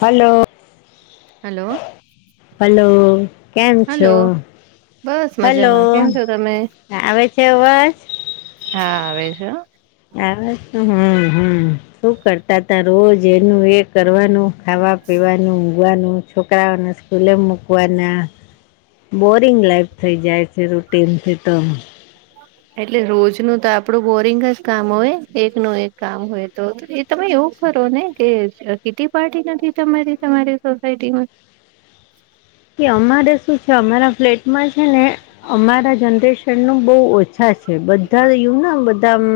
Hello hello hello. કેમ છો? Hello બસ હલો મજામાં કેમ છો તમે આવે છે અવાજ? હા આવે છે હા. આ વા હમ હમ શું કરતા ત રોજ એનું એ કરવાનું. ખાવા પીવાનું ઊગવાનું છોકરાઓને સ્કૂલે મૂકવાના. બોરિંગ લાઈફ થઈ જાય છે. રૂટીનથી તો એટલે રોજનું તો આપણું બોરિંગ જ કામ હોય એક ન એક કામ હોય. તો એ તમે એવું કરો ને કે કીટી પાર્ટી નથી. તમારી તમારી સોસાયટીમાં. કે અમારે શું છે અમારા ફ્લેટમાં છે ને અમારા જનરેશન નું બહુ ઓછા છે બધા યું દમ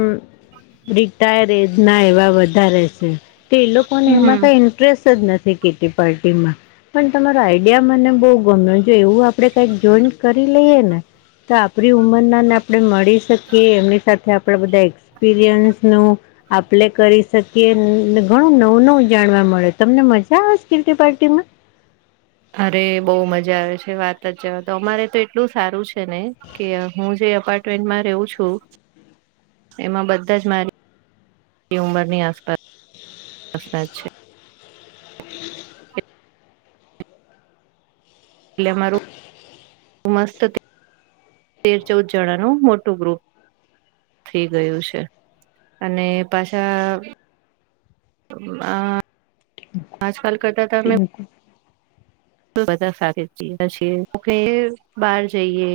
રિટાયર એજ ના એવા બધા રહેશે. તો એ લોકોને એમાં હમ કઈ ઇન્ટરેસ્ટ જ નથી. કેતી પાર્ટી માં પણ તમારો આઈડિયા મને બહુ ગમ જો એવું આપડે કઈક જોઈન કરી લઈએ ને તો આપણી ઉમરના આપણે મળી શકીએ. એમની સાથે આપણા બધા એક્સપિરિયન્સનું આપણે કરી શકીએ. ઘણું નવું નવું જાણવા મળે તમને મજા આવે કીટી પાર્ટીમાં. અરે બહુ મજા આવે છે. વાત જ જવા તો અમારે તો એટલું સારું છે ને. કે હું જે અપાર્ટમેન્ટમાં રેવું છું. એમાં બધા જ મારી ઉંમરની આસપાસ છે. એટલે મારુ મસ્ત તેર ચૌદ જણાનું મોટું ગ્રુપ. થઈ ગયું છે અને પાછા અ આજકાલ કરતા બધા સાથે છએ તો કે બહાર જઈએ.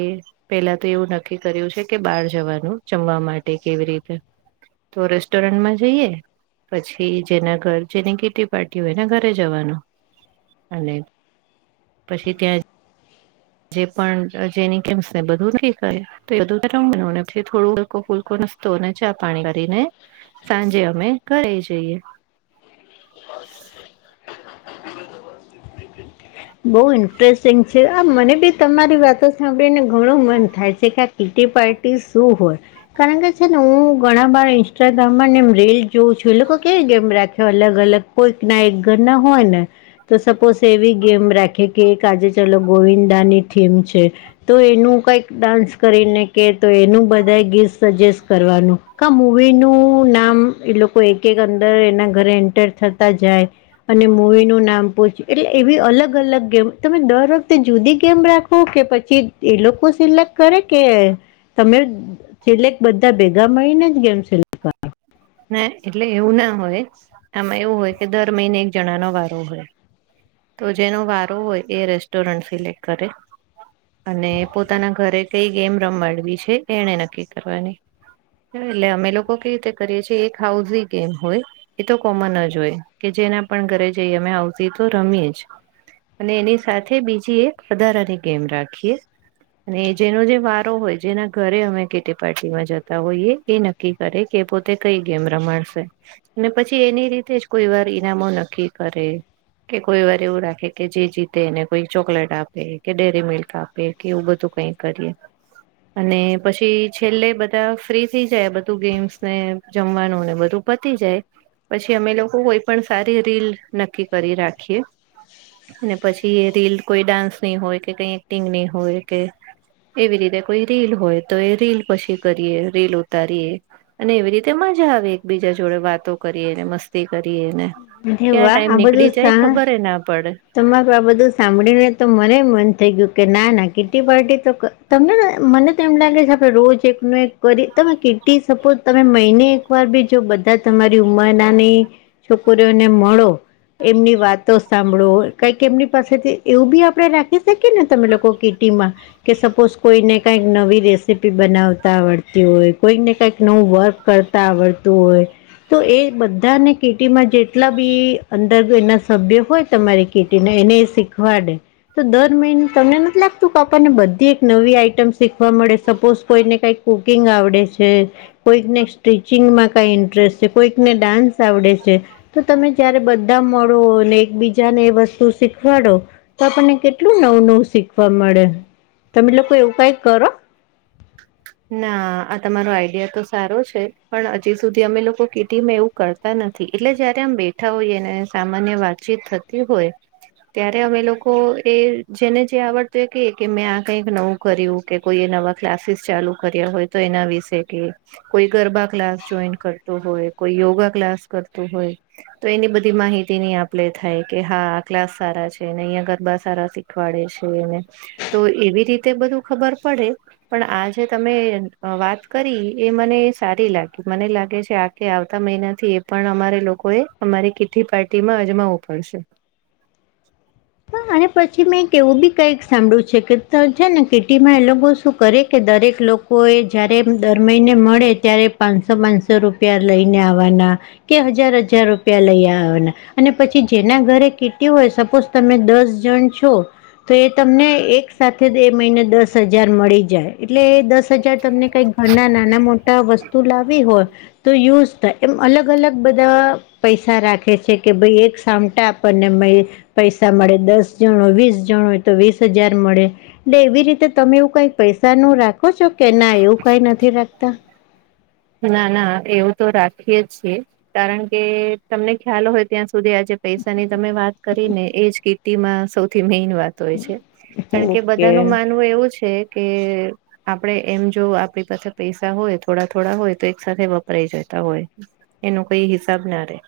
પેલા તો એવું નક્કી કર્યું છે કે બહાર જવાનું જમવા માટે કેવી રીતે. તો રેસ્ટોરન્ટમાં જઈએ. પછી જેના ઘર જેની કેીટી પાર્ટી હોયને ઘરે જવાનું અને પછી ત્યાં જે પણ જેની કેમ ને બધું થી તો એ બધા ને પછી થોડો હલકો ફૂલકો નાસ્તો ને ચા પાણી કરીને સાંજે અમે ઘરે એ જઈએ. બહું ઇન્ટરેસ્ટિંગ છે. આ મને બી તમારી વાતો સાંભળીને ઘણું મન થાય છે. કીટી પાર્ટી શું હોય? કારણ કે છે ને હું ઘણા બાર ઇન્સ્ટાગ્રામમાં એમ રીલ જોઉં છું. એ લોકો કેવી ગેમ રાખ્યો અલગ અલગ કોઈક ના એક ઘર ના હોય ને તો સપોઝ એવી ગેમ રાખે કે એક આજે ચાલો ગોવિંદા ની થીમ છે. તો એનું કઈક ડાન્સ કરીને કે તો એનું બધા ગીત સજેસ્ટ કરવાનું ક મૂવી નું નામ એ લોકો એક એક અંદર એના ઘરે એન્ટર થતા જાય. અને મવી નું નામ પહચ્યું એટલે એ અલગ અલગ ગેમ તમે દર વખતે જુદી ગેમ રાખો કે પછી એ લોકો સિલેક્ટ કરે કે તમે સિલેક્ટ બધા ભેગા મળીને જ ગેમ સિલેક્ટ કરો. ના એટલે એવું ના હોય આમાં એવું હોય કે દર મહિને એક જણા નો વારો હોય. તો જેનો વારો હોય એ રેસ્ટોરન્ટ સિલેક્ટ કરે. અને પોતાના ઘરે કઈ ગેમ રમાડવી છે એને નક્કી કરવાની. એટલે અમે લોકો કેવી રીતે કરીએ છીએ. એક હાઉઝ ગેમ હોય એ તો કોમન જ હોય કે જેના પણ ઘરે જઈ અમે તો હાઉઝ રમીએ જ. અને એની સાથે બીજી એક વધારાની ગેમ રાખીએ. અને જેનો જે વારો હોય જેના ઘરે અમે કેટી પાર્ટીમાં જતા હોઈએ એ નક્કી કરે કે પોતે તે કઈ ગેમ રમાડશે પછી એની રીતે જ કોઈ વાર ઈનામો નક્કી કરે. કે કોઈ વાર એવું રાખે કે જે જીતે ને કોઈ ચોકલેટ આપે કે ડેરી મિલ્ક આપે કે એવું બધું કઈ કરીએ અને પછી છેલ્લે બધા ફ્રી થઈ જાય બધું ગેમ્સ ને જમવાનું ને બધું પતી જાય પછી અમે લોકો કોઈ પણ સારી રીલ નક્કી કરી રાખીએ. અને પછી રીલ કોઈ ડાન્સ નઇ હોય કે કઈ એક્ટિંગ નઇ હોય કે એવી રીતે કોઈ રીલ હોય તો એ રીલ પછી કરીએ રીલ ઉતારીએ અને એવી રીતે. તે મજા આવે એકબીજા જોડે વાતો કરીએને, મસ્તી કરીએ ને કરો અરે ક્યાં ટાઈમ નીકળી જાય ખબર ના પડે. તમારુ આ બધું સાંભળી ને તો મને મન થઈ ગયું કે ના ના કીટી પાર્ટી તો ક તમને મને તો એમ લાગે છે આપડે રોજ એક ન એક કરી તમે કિટી સપોઝ તમે મહિને એક એક વાર બી જો બધા તમારી ઉંમરનાની છોકરીઓને મળો એમની વાતો સા ભળો કઈક એમની પાસેથી એવું બી આપડે રાખી શકીએ ને તમે લોકો કીટી માં કે સપોઝ કોઈ ને કઈક નવી રેસીપી બનાવતા આવડતી હોય કોઈક ને કઈક નવું વર્ક કરતા આવડતું હોય. તો એ બધાને કિટીમાં જેટલા બી અંદર એના સભ્ય હોય. તમારી કીટી ને એને શીખવાડે તો દર મહિને તમને નથી લાગતું કે આપણને બધી એક નવી આઈટમ શીખવા મળે સપોઝ કોઈને કઈક કુકિંગ આવડે છે. કોઈકને સ્ટિચિંગમાં કઈ ઇન્ટરેસ્ટ છે કોઈકને ડાન્સ આવડે છે. તો તમે જયારે બધા મળો ને એક બીજા જા ને એ વસ્તુ શીખવાડો તો આપણને કેટલું નવું નવું શીખવા મળે. તમે લોકો એવું કઈ કરો. ના આ તમારો આઈડિયા તો સારો છે પણ હજી સુધી અમે લોકો કીટીમાં એવું કરતા નથી એટલે જયારે આમ બેઠા હોઈએ અને સામાન્ય વાતચીત થતી હોય. ત્યારે અમે લોકો એ જેને જે આવડતું એ કે કે મેં આ કંઈક નવું કર્યું કે કોઈ એ નવા ક્લાસીસ ચાલુ કર્યા હોય તો એના વિશે કે. કોઈ ગરબા ક્લાસ જોઈન કરતો હોય કોઈ યોગા ક્લાસ કરતો હોય. તો એની બધી માહિતી ની આપ લે થાય કે હા ક્લાસ સારા છે, ને અહીંયા ગરબા સારા શીખ ખવાડે છેને તો એવી રીતે બધું ખબર પડે પણ આજ જે તમે વાત કરી એ મને સારી લાગી મને લાગે છે આખ આવતા મહિનાથી પણ અમારે લોકો એ અમારી કીઠ્ઠી પાર્ટી માં અજમાવું પડશે. તોહ અને પછી મેં એવું બી કંઈક સાંભળ્યું છે કે છે ને કીટીમાં એ લોકો શું કરે કે દરેક લોકો કો એ જ્યારે દર મહિને મળે ત્યારે પાંચસો પાંચસો રૂપિયા લઈને આવવાના કે હજાર હજાર રૂપિયા લઈ આવેના અને પછી જેના ઘરે કીટ હોય સપોઝ તમે દસ જણ છો. તો એ તમને એક સાથે એ મહિને દસ હજાર મળી જાય એટલે એ દસ હજાર તમને કંઈક ઘણા નાના મોટા વસ્તુ લાવી હોય તો યુઝ થાય. એમ અલગ અલગ બધા પૈસા રાખે છે કે ભાઈ એક સામટા આપણને મ પૈસા મળે દસ જણો વીસ જણોય તો વીસ હજાર મળે એવી રીતે તમે એવું કઈક પૈસા નું રાખો. ક છો કે ના એવું કઈ નથી રાખતા. ના ના એવું તો રાખીએ જ છીએ કારણ કે તમને ખ્યાલ હોય. ત્યાં સુધી આજે પૈસા ની તમે વાત કરી ને એ જ કીટી માં સૌથી મેઈન વાત. હોય છે કારણ કે ઓકે બધા ન માનવું એવું છે કે આપડે એમ જો આપણી પાસે પૈસા હોય થોડા થોડા હોય તો એક સાથે વપરાય જતા હોય એનો કોઈ હિસાબ ના રહે,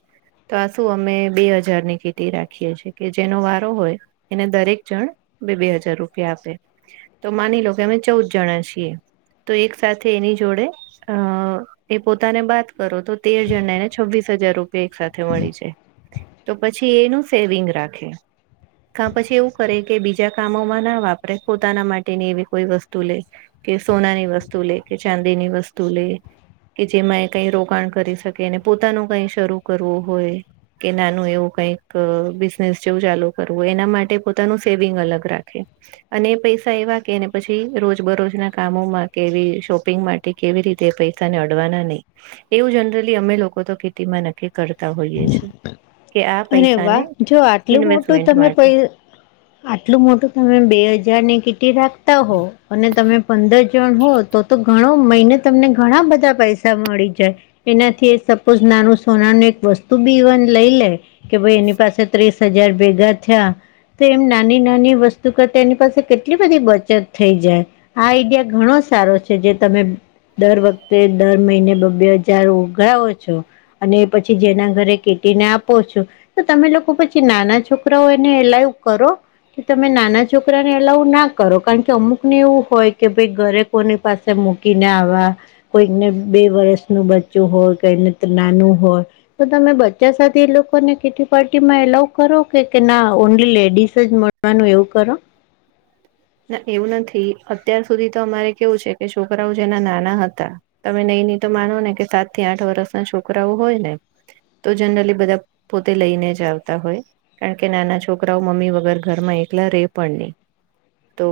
તો આ શું અમે બે હજાર ની કિટી રાખીએ છીએ કે જેનો વારો હોય, એને દરેક જણ બે બે હજાર રૂપિયા આપે તો માની લો કે અમે ચૌદ જણા છીએ. તો એક સાથે એની જોડે અ એ પોતાને બાત કરો તો તેર જણા એને છવ્વીસ હજાર રૂપિયા એક સાથે મળી જાય. તો પછી એનું સેવિંગ રાખે. કા પછી એવું કરે કે બીજા કામોમાં ના વાપરે પોતાના માટેની એવી કોઈ વસ્તુ લે. કે સોનાની વસ્તુ લે કે ચાંદીની વસ્તુ લે કે જેમાં એ કઈ રોકાણ કરી શકે અને પોતાનું કઈ શરૂ કરવું હોય. કે નાનું એવું કઈક બિઝનેસ જેવું ચાલુ કરવું એના માટે પોતાનું સેવિંગ અલગ રાખે. અને પૈસા એવા કેને પછી રોજ બરોજ ના કામોમાં કેવી શોપિંગ માટે કેવી રીતે પૈસાને અડવાના નહી. એવું જનરલી અમે લોકો તો ખેતી માં નક્કી કરતા હોઈએ છે. અરે વાહ! જો આટલું મોટું ઇન્વેસ્ટમેન્ટ તમે પ માટે આટલું મોટું તમે બે હજારની કિટી રાખતા હો અને તમે પંદર હોય તો તો ઘણો મહિને તમને ઘણા બધા પૈસા મળી જાય. એનાથી સપોઝ નાનું સોનાનું એક વસ્તુ બી ઇવન લઈ લે. કે ભાઈ એની પાસે ત્રીસ હજાર ભેગા થયા. તો એમ નાની નાની વસ્તુ કરતા એની પાસે કેટલી બધી બચત થઈ જાય. આ આઈડિયા ઘણો સારો છે જે તમે દર વખતે દર મહિને બબ્બે હજાર ઓઘરાવો છો અને પછી જેના ઘરે કેટીને આપો છો. તો તમે લોકો પછી નાના છોકરાઓ એને લાઈવ કરો? કે તમે નાના છોકરાને અલાવ ના કરો કારણ કે અમુક ને એવું હોય કે ભાઈ ઘરે કોની પાસે મૂકીને આવા કોઈકને બે વર્ષનું બચ્ચું હોય કોઈને નાનું હોય તો તમે બચ્ચા સાથે એ લોકોને કે પાર્ટી માં એલાવ કરો કે ના ઓનલી લેડીસ જ મળવાનું એવું કરો? ના એવું નથી અત્યાર સુધી તો અમારે કેવું છે કે છોકરાઓ જેના નાના હતા. તમે નહી નહી તો માનો ને કે સાત થી આઠ વર્ષના છોકરાઓ હોય ને તો જનરલી બધા પોતે લઈને જ આવતા હોય. કારણ કે નાના છોકરાઓ મમ્મી વગર ઘરમાં એકલા રે પણ નહીં. તો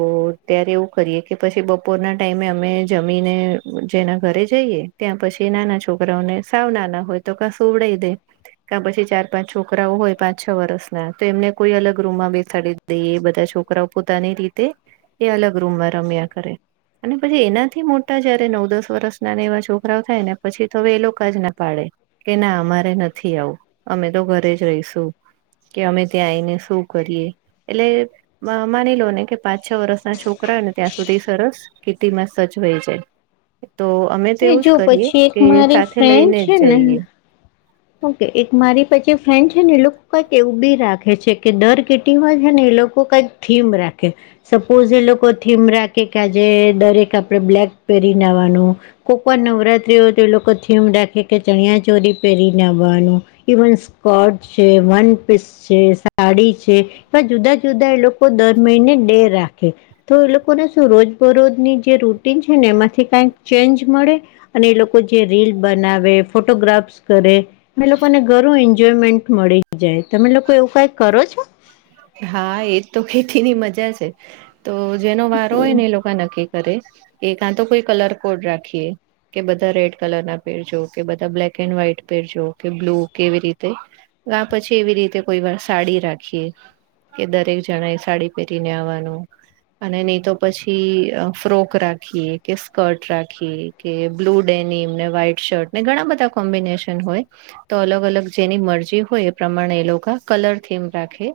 ત્યારે એવું કરીએ કે પછી બપોરના ટાઈમે અમે જમીને જેના ઘરે જઈએ ત્યાં પછી નાના છોકરાઓને સાવ નાના હોય તો ક સુવડાઈ દે. ક પછી ચાર પાંચ છોકરાઓ હોય પાંચ છ વર્ષના તો એમને કોઈ અલગ રૂમમાં બેસાાડી દઈએ એ બધા છોક છોકરાઓ પોતાની રીતે એ અલગ રૂમમાં રમ્યા કરે. અને પછી એનાથી મોટા જયારે નવ દસ વર્ષ ના એવા છોકરાઓ થાય ને પછી તો હવે એ લોકા જ ના પાડે. કે ના અમારે નથી આવું અમે તો ઘરે જ રહીશું. કે અમે ત્યાં આવીને શું કરીએ એટલે માની લો ને કે પાંચ છ વર્ષના છોકરા હોય ને ત્યાં સુધી સરસ કેટિમાં સચવાઈ જાય. તો અમે તો ને એવું જ જો કરીએ પછી એક કે મારી સાથે ફ્રેન્ડ લઈને છે જ ને જઈએ. ઓકે એક મારી પછી ફ્રેન્ડ છે ને એ લોકો કઈક એવું બી રાખે છે કે દર કિટીમાં છે ને એ લોકો કઈક થીમ રાખે. સપોઝ એ લોકો થીમ રાખે કે આજે દરેક આપડે બ્લેક પેરીને આવાનું કોપર નવરાત્રી હોય તો એ લોકો થીમ રાખે કે ચણિયા ચોરી પહેરી ને આવાનું ઇવન સ્કટ છે વન પિશ છે સાડી છે એવા જુદા જુદા એ લોકો દર મહિને ડે રાખે. તો એ લોકોને શું રોજ બરોજ ની જે રુ ને એમાંથી ક ચેન્જ મળે અને એ લોકો જે રીલ બનાવે ફોટોગ્રાફ્સ કરે એ લોકોને ઘરું એન્જોયમેન્ટ મળે. જાય તમે લોકો એવું કાય કરો છો? હા એજ તો કેટીની મજા છે, તો જેનો વારો હોય. ને એ લોકા નક્કી કરે એક આ તો કોઈ કલર કોડ રાખીએ કે બધા રેડ કલર ના પેરજો કે બધા બ્લેક એન્ડ વ્હાઈટ પેરજો કે બ્લુ કેવી રીતે કા પછી એવી રીતે કોઈ વાર સાડી રાખીએ. કે દરેક જણા એ સાડી પહેરીને આવવાનું. અને નહી તો પછી ફ્રોક રાખીએ કે સ્કર્ટ રાખીએ. કે બ્લુ ડેની એમને વ્હાઈટ શર્ટ ને ઘણા બધા કોમ્બિનેશન હોય. તો અલગ અલગ જેની મરજી હોય એ પ્રમાણે એ લોકો કલર થીમ રાખે.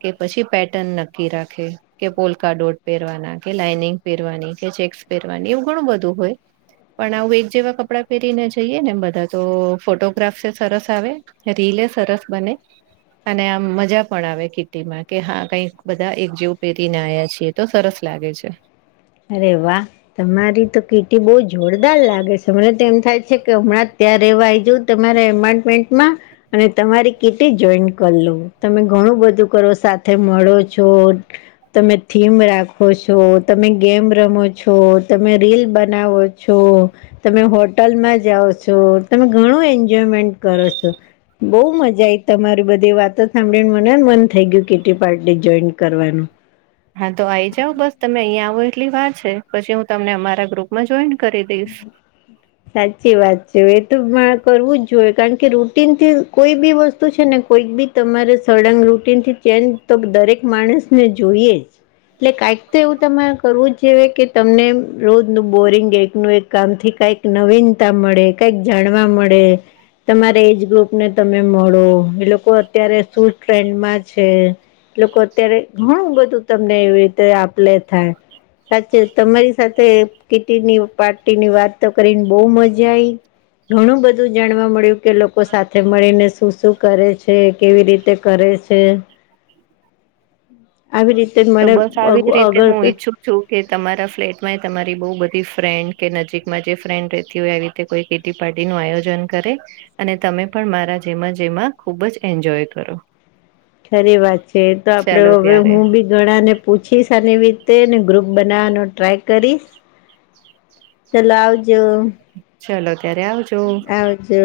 કે પછી પેટર્ન નક્કી રાખે. કે પોલકા ડોટ પહેરવાના કે લાઈનિંગ પહેરવાની કે ચેક્સ પહેરવાની એવું ઘણું બધું હોય. પણ આવું એક જેવા કપડાં પહેરીને જઈએ ને એમ બધા તો ફોટોગ્રાફ સ સરસ આવે રીલે સરસ બને અને આમ મજા પણ આવે કે કે હા કંઈક બધા એક જેવું પહેરીને આયા છીએ તો સરસ લાગે છે. અરે વાહ તમારી તો કીર્તિ બહુ જોરદાર લાગે છે મને તો એમ થાય. કે હમણાં ત્યારે રહેવા આવી જઉ તમારા એપોન્ટમેન્ટમાં અને તમારી કીટ જોઈન કર લો તમે ઘણું બધું કરો સાથે મળો છો. તમે થીમ રાખો છો, તમે ગેમ રમો છો, તમે રીલ બનાવો છો તમે હોટલમાં જાઓ છો, તમે ઘણું એન્જોયમેન્ટ કરો છો બઉ મજા આઈ તમારી બધી વાતો સાંભળીને મનેને મન થઈ ગયું કેટ પાર્ટી જોઈન કરવાનું. હા તો આ આવી જાવ બસ તમે અહીયાં આવો એટલી વાત છે, પછી હું તમને અમારા ગ્રુપ જોઈન્ટ કરી દઈશ. હું. સાચી વાત છે એ તો કરવું જ જોઈએ, કારણ કે રૂટનથી કોઈ બી વસ્તુ છે, ને કોઈક બી તમારે સળંગ રૂટીનથી ચેન્જ તો દરેક માણસ ને જોઈએ. એટલે કાંઈક તો એવું તમારે કરવું જ જોઈએ કે તમને રોજ ન બોરિંગ નું એક કામ થી કંઈક નવીનતા મળે કંઈક જાણવા મળે. તમારા એજ ગ્રુપ ને તમે મળો એ લોકો અત્યારે શું ટ્રેન્ડમાં છે. લોકો અત્યારે ઘણું બધું તમને એવી રીતે આપલે થાય. સાચે તમારી સાથે કીટની પાર્ટીની વાત તો કરીને બહુ મજા આઈ. ઘણું બધું જાણવા મળ્યું કે લોકો સાથે મળીને શું શું કરે છે, કેવી રીતે કરે છે. આ તો બસ આવી જ રીતે હું ઈચ્છું જો કે તમારા ફ્લેટમાં એ તમારી બઉ બધી ફ્રેન્ડ કે નજીકમાં જે ફ્રેન્ડ રેતી હોય એવી કોઈ કેટી પાર્ટી નું આયોજન કરે. અને તમે પણ મારા જેમાં જેમાં ખુબ જ એન્જોય કરો. ખરી વાત છે, તો આપડે ચાલો હવે ત્યારે હું બી ઘણા ને પૂછીશ એવી રીતે ને ગ્રુપ બનાવવાનો ટ્રાય કરીશ. ચલો આવજો. ચલો ત્યારે આવજ આવજો.